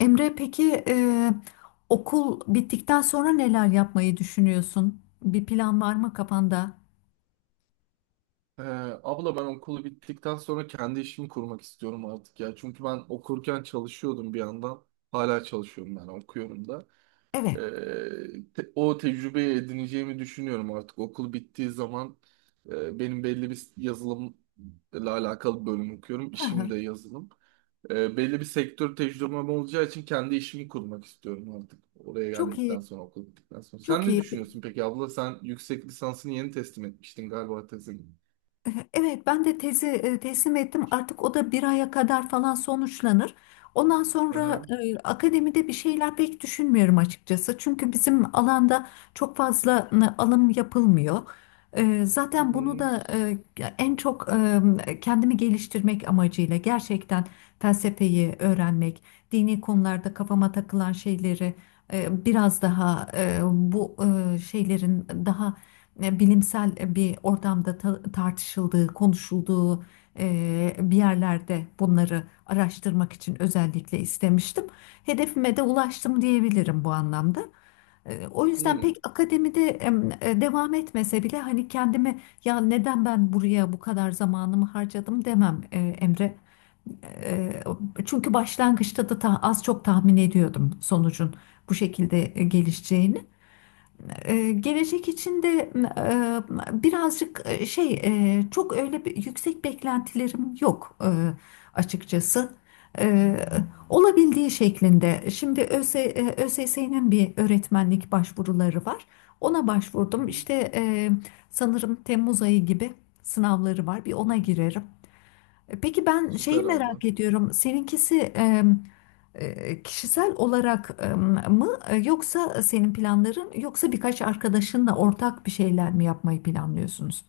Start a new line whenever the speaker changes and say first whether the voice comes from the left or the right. left: Emre peki okul bittikten sonra neler yapmayı düşünüyorsun? Bir plan var mı kafanda?
right: Ee, abla ben okulu bittikten sonra kendi işimi kurmak istiyorum artık ya. Çünkü ben okurken çalışıyordum bir yandan. Hala çalışıyorum yani okuyorum da. Ee,
left: Evet,
right: O tecrübeyi edineceğimi düşünüyorum artık. Okul bittiği zaman benim belli bir yazılımla alakalı bölüm okuyorum. İşim de yazılım. Belli bir sektör tecrübem olacağı için kendi işimi kurmak istiyorum artık. Oraya
left: çok
right: geldikten
left: iyi,
right: sonra okul bittikten sonra. Sen
left: çok
right: ne
left: iyi.
right: düşünüyorsun peki abla? Sen yüksek lisansını yeni teslim etmiştin galiba tezin.
left: Evet, ben de tezi teslim ettim. Artık o da bir aya kadar falan sonuçlanır. Ondan sonra akademide bir şeyler pek düşünmüyorum açıkçası. Çünkü bizim alanda çok fazla alım yapılmıyor. Zaten
right: Hı
left: bunu
right: hı.
left: da en çok kendimi geliştirmek amacıyla gerçekten felsefeyi öğrenmek, dini konularda kafama takılan şeyleri biraz daha bu şeylerin daha bilimsel bir ortamda tartışıldığı, konuşulduğu bir yerlerde bunları araştırmak için özellikle istemiştim. Hedefime de ulaştım diyebilirim bu anlamda. O yüzden pek
right: Hı
left: akademide devam etmese bile hani kendimi ya neden ben buraya bu kadar zamanımı harcadım demem Emre. E, Çünkü başlangıçta da az çok tahmin ediyordum sonucun bu şekilde gelişeceğini. Gelecek için de birazcık çok öyle bir yüksek beklentilerim yok, açıkçası. E, Olabildiği şeklinde. Şimdi ÖSS'nin bir öğretmenlik başvuruları var. Ona başvurdum.
right: hı.
left: İşte sanırım Temmuz ayı gibi sınavları var. Bir
right: Hı
left: ona
right: hı.
left: girerim. Peki ben şeyi
right: Süper abla.
left: merak ediyorum. Seninkisi kişisel olarak mı yoksa senin planların yoksa birkaç arkadaşınla ortak bir şeyler mi yapmayı planlıyorsunuz?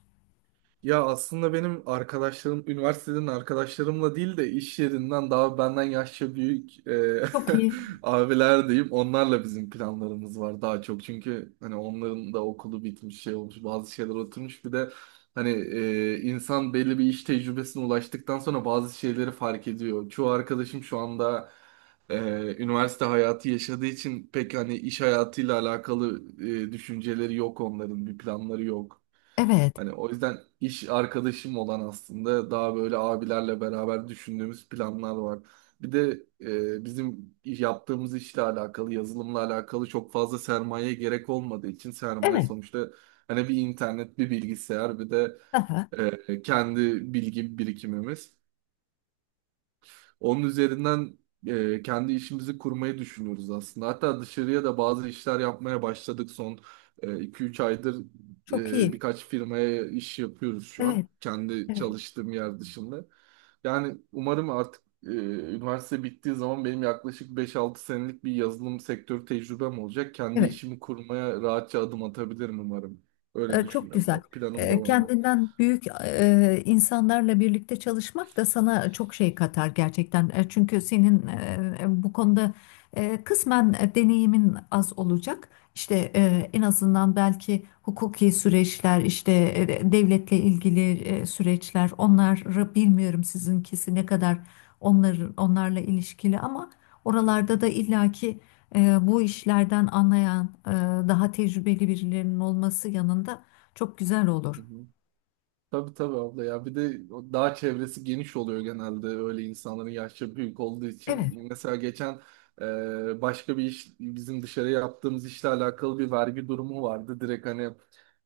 right: Ya aslında benim arkadaşlarım, üniversiteden arkadaşlarımla değil de iş yerinden daha benden yaşça büyük
left: Çok iyi.
right: abiler diyeyim. Onlarla bizim planlarımız var daha çok. Çünkü hani onların da okulu bitmiş şey olmuş, bazı şeyler oturmuş. Bir de hani insan belli bir iş tecrübesine ulaştıktan sonra bazı şeyleri fark ediyor. Çoğu arkadaşım şu anda e, üniversite hayatı yaşadığı için pek hani iş hayatıyla alakalı düşünceleri yok onların, bir planları yok.
left: Evet.
right: Hani o yüzden iş arkadaşım olan aslında daha böyle abilerle beraber düşündüğümüz planlar var. Bir de bizim yaptığımız işle alakalı, yazılımla alakalı çok fazla sermaye gerek olmadığı için sermaye
left: Evet.
right: sonuçta hani bir internet, bir bilgisayar, bir de
left: Aha,
right: kendi bilgi birikimimiz. Onun üzerinden kendi işimizi kurmayı düşünüyoruz aslında. Hatta dışarıya da bazı işler yapmaya başladık son 2-3 aydır
left: çok iyi.
right: birkaç firmaya iş yapıyoruz şu an.
left: Evet.
right: Kendi
left: Evet.
right: çalıştığım yer dışında. Yani umarım artık üniversite bittiği zaman benim yaklaşık beş-altı senelik bir yazılım sektörü tecrübem olacak. Kendi
left: Evet.
right: işimi kurmaya rahatça adım atabilirim umarım. Öyle
left: Çok
right: düşünüyorum.
left: güzel.
right: Planım da o yönde.
left: Kendinden büyük insanlarla birlikte çalışmak da sana çok şey katar gerçekten. Çünkü senin bu konuda kısmen deneyimin az olacak. İşte en azından belki hukuki süreçler, işte devletle ilgili süreçler, onları bilmiyorum sizinkisi ne kadar onlarla ilişkili ama oralarda da illaki bu işlerden anlayan, daha tecrübeli birilerinin olması yanında çok güzel
right: Hı
left: olur.
right: hı. Tabii tabii abla ya bir de o dağ çevresi geniş oluyor genelde öyle insanların yaşça büyük olduğu
left: Evet,
right: için. Mesela geçen başka bir iş bizim dışarı yaptığımız işle alakalı bir vergi durumu vardı. Direkt hani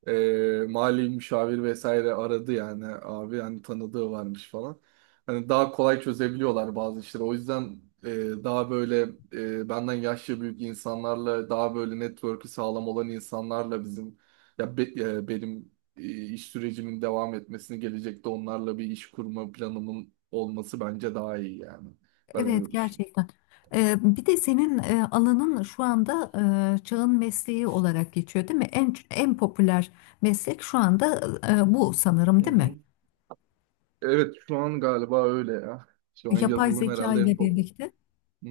right: mali müşavir vesaire aradı yani abi hani tanıdığı varmış falan. Hani daha kolay çözebiliyorlar bazı işleri. O yüzden daha böyle benden yaşça büyük insanlarla daha böyle network'ü sağlam olan insanlarla bizim benim iş sürecimin devam etmesini gelecekte onlarla bir iş kurma planımın olması bence daha iyi yani. Ben
left: evet
right: öyle düşünüyorum.
left: gerçekten. Bir de senin alanın şu anda çağın mesleği olarak geçiyor, değil mi? En popüler meslek şu anda bu sanırım,
right: Hı
left: değil
right: hı.
left: mi?
right: Evet şu an galiba öyle ya. Şu an
left: Yapay
right: yazılım
left: zeka
right: herhalde en
left: ile
right: pahalı.
left: birlikte
right: Hı.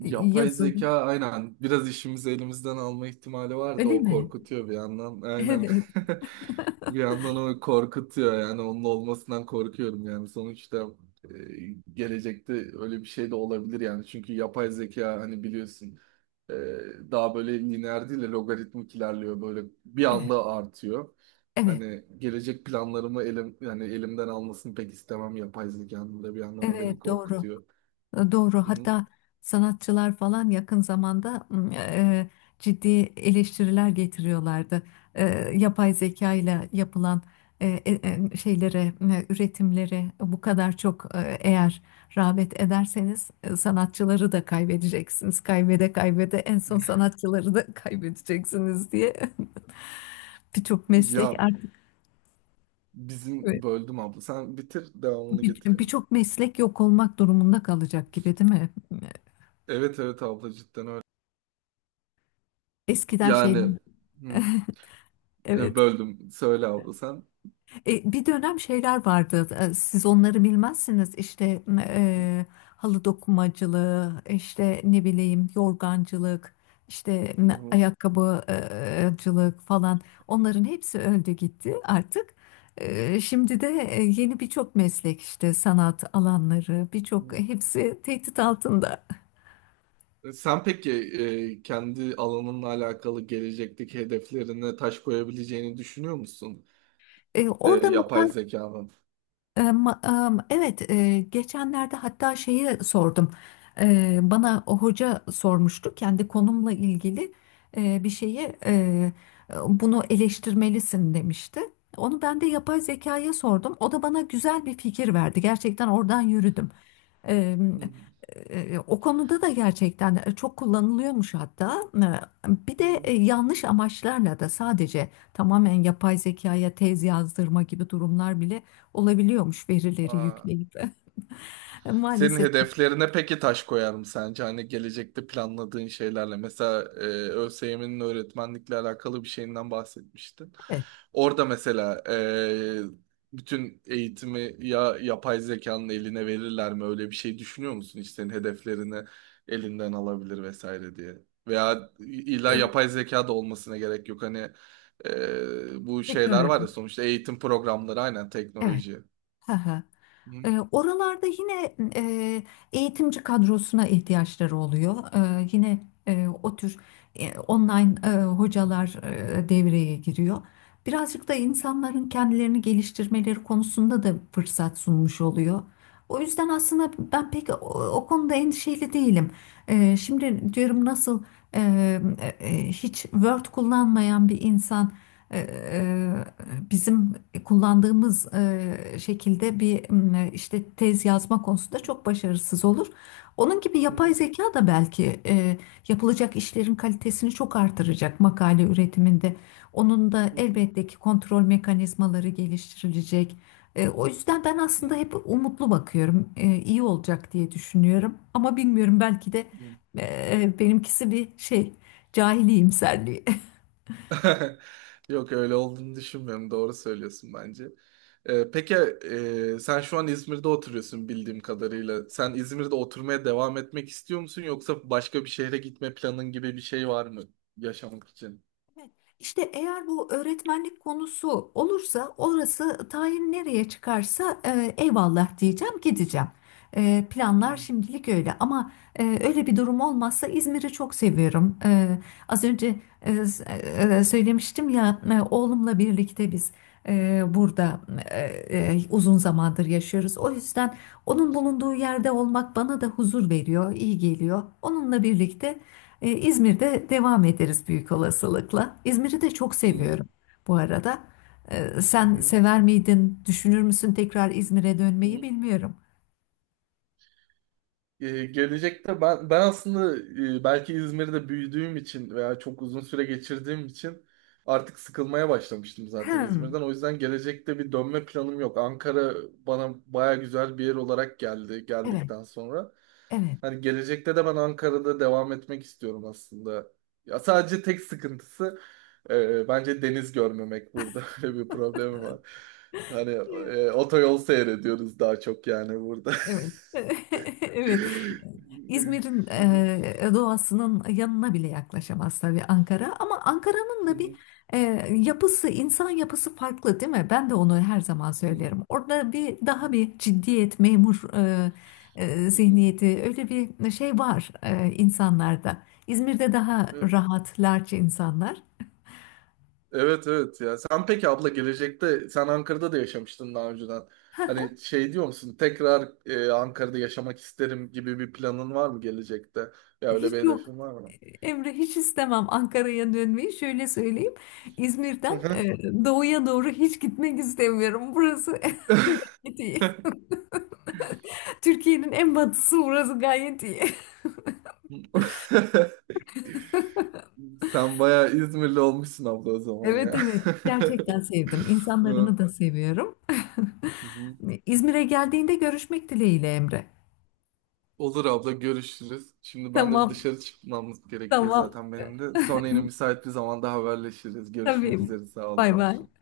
left: yazılım,
right: zeka aynen biraz işimizi elimizden alma ihtimali var da
left: öyle
right: o
left: mi?
right: korkutuyor bir yandan.
left: Evet,
right: Aynen.
left: evet,
right: Bir yandan o korkutuyor yani onun olmasından korkuyorum yani sonuçta gelecekte öyle bir şey de olabilir yani çünkü yapay zeka hani biliyorsun e, daha böyle lineer değil de logaritmik ilerliyor böyle bir anda artıyor.
left: evet,
right: Hani gelecek planlarımı elim yani elimden almasını pek istemem yapay zekanın da bir yandan o beni
left: evet, doğru.
right: korkutuyor.
left: Doğru.
right: Hı hı.
left: Hatta sanatçılar falan yakın zamanda ciddi eleştiriler getiriyorlardı. E, Yapay zeka ile yapılan e, e, şeylere, üretimlere bu kadar çok eğer rağbet ederseniz sanatçıları da kaybedeceksiniz. Kaybede kaybede en son sanatçıları da kaybedeceksiniz diye. Birçok meslek
right: Ya
left: artık
right: bizim
left: evet,
right: böldüm abla. Sen bitir devamını getireyim.
left: birçok meslek yok olmak durumunda kalacak gibi değil mi?
right: Evet evet abla cidden öyle.
left: Eskiden
right: Yani
left: şeyler
right: hı,
left: Evet.
right: Böldüm. Söyle abla sen.
left: Bir dönem şeyler vardı. Siz onları bilmezsiniz. İşte halı dokumacılığı, işte ne bileyim yorgancılık, işte
right: Hı hı.
left: ayakkabıcılık falan. Onların hepsi öldü gitti artık. Şimdi de yeni birçok meslek işte sanat alanları birçok hepsi tehdit altında.
right: E, Sen peki kendi alanınla alakalı gelecekteki hedeflerine taş koyabileceğini düşünüyor musun? E,
left: Orada mı?
right: yapay zekanın.
left: Evet, geçenlerde hatta şeyi sordum. Bana o hoca sormuştu kendi konumla ilgili bir şeyi bunu eleştirmelisin demişti. Onu ben de yapay zekaya sordum. O da bana güzel bir fikir verdi. Gerçekten oradan yürüdüm. Eee,
right: Hı hı.
left: O konuda da gerçekten çok kullanılıyormuş hatta. Bir
right: Hı
left: de
right: hı.
left: yanlış amaçlarla da sadece tamamen yapay zekaya tez yazdırma gibi durumlar bile olabiliyormuş verileri
right: Aa,
left: yükleyip.
right: senin
left: Maalesef
right: hedeflerine peki taş koyar mı sence? Hani gelecekte planladığın şeylerle. Mesela ÖSYM'nin öğretmenlikle alakalı bir şeyinden bahsetmiştin.
left: evet,
right: Orada mesela bütün eğitimi ya yapay zekanın eline verirler mi? Öyle bir şey düşünüyor musun? İşte senin hedeflerini elinden alabilir vesaire diye. Veya illa
left: e,
right: yapay zeka da olmasına gerek yok. Hani bu şeyler var ya
left: teknoloji.
right: sonuçta eğitim programları aynen
left: Evet.
right: teknoloji.
left: Hı hı.
right: Hı
left: Oralarda yine eğitimci kadrosuna ihtiyaçları oluyor. Yine o tür online hocalar devreye giriyor. Birazcık da insanların kendilerini geliştirmeleri konusunda da fırsat sunmuş oluyor. O yüzden aslında ben pek o konuda endişeli değilim. Şimdi diyorum nasıl e, hiç Word kullanmayan bir insan ee, bizim kullandığımız şekilde bir işte tez yazma konusunda çok başarısız olur. Onun gibi
right: hı
left: yapay zeka da belki yapılacak işlerin kalitesini çok artıracak makale üretiminde. Onun da
right: hı
left: elbette ki kontrol mekanizmaları geliştirilecek. O yüzden ben aslında hep umutlu bakıyorum. İyi olacak diye düşünüyorum. Ama bilmiyorum belki de
right: hı.
left: e, benimkisi bir şey cahili imserliği.
right: Yok öyle olduğunu düşünmüyorum. Doğru söylüyorsun bence. Peki sen şu an İzmir'de oturuyorsun bildiğim kadarıyla. Sen İzmir'de oturmaya devam etmek istiyor musun yoksa başka bir şehre gitme planın gibi bir şey var mı yaşamak için?
left: Evet. İşte eğer bu öğretmenlik konusu olursa orası tayin nereye çıkarsa eyvallah diyeceğim gideceğim. Planlar
right: Hmm.
left: şimdilik öyle ama öyle bir durum olmazsa İzmir'i çok seviyorum. Az önce söylemiştim ya oğlumla birlikte biz burada e, uzun zamandır yaşıyoruz. O yüzden onun bulunduğu yerde olmak bana da huzur veriyor, iyi geliyor. Onunla birlikte. İzmir'de devam ederiz büyük olasılıkla. İzmir'i de çok seviyorum
right: Hmm.
left: bu arada.
right: Hı
left: Sen
right: hı.
left: sever miydin, düşünür müsün tekrar İzmir'e dönmeyi
right: Hı.
left: bilmiyorum.
right: Gelecekte ben aslında belki İzmir'de büyüdüğüm için veya çok uzun süre geçirdiğim için artık sıkılmaya başlamıştım zaten
left: Hmm.
right: İzmir'den. O yüzden gelecekte bir dönme planım yok. Ankara bana baya güzel bir yer olarak geldi
left: Evet,
right: geldikten sonra.
left: evet.
right: Hani gelecekte de ben Ankara'da devam etmek istiyorum aslında. Ya sadece tek sıkıntısı bence deniz görmemek burada. Öyle bir problemim var. Hani otoyol seyrediyoruz daha çok yani burada.
left: Evet. Evet. İzmir'in doğasının yanına bile yaklaşamaz tabii Ankara ama Ankara'nın da bir e, yapısı, insan yapısı farklı değil mi? Ben de onu her zaman söylerim. Orada bir daha bir ciddiyet, memur
right: Evet
left: zihniyeti öyle bir şey var insanlarda. İzmir'de daha rahat, larç insanlar.
right: evet evet ya. Sen peki abla gelecekte sen Ankara'da da yaşamıştın daha önceden. Hani şey diyor musun tekrar Ankara'da yaşamak isterim gibi bir planın var mı gelecekte? Ya öyle bir
left: Hiç yok
right: hedefin var mı?
left: Emre hiç istemem Ankara'ya dönmeyi. Şöyle söyleyeyim.
right: Hı
left: İzmir'den
right: hı.
left: doğuya doğru hiç gitmek istemiyorum. Burası gayet iyi. Türkiye'nin en batısı burası gayet iyi.
right: Sen bayağı İzmirli olmuşsun abla o zaman
left: Evet
right: ya.
left: evet gerçekten sevdim.
right: Hı
left: İnsanlarını da seviyorum.
right: hı.
left: İzmir'e geldiğinde görüşmek dileğiyle Emre.
right: Olur abla görüşürüz. Şimdi ben de bir
left: Tamam
right: dışarı çıkmamız gerekiyor
left: tamam.
right: zaten benim de. Sonra yine müsait bir zamanda haberleşiriz. Görüşmek
left: Tabii.
right: üzere. Sağ ol
left: Bay bay.
right: konuşun.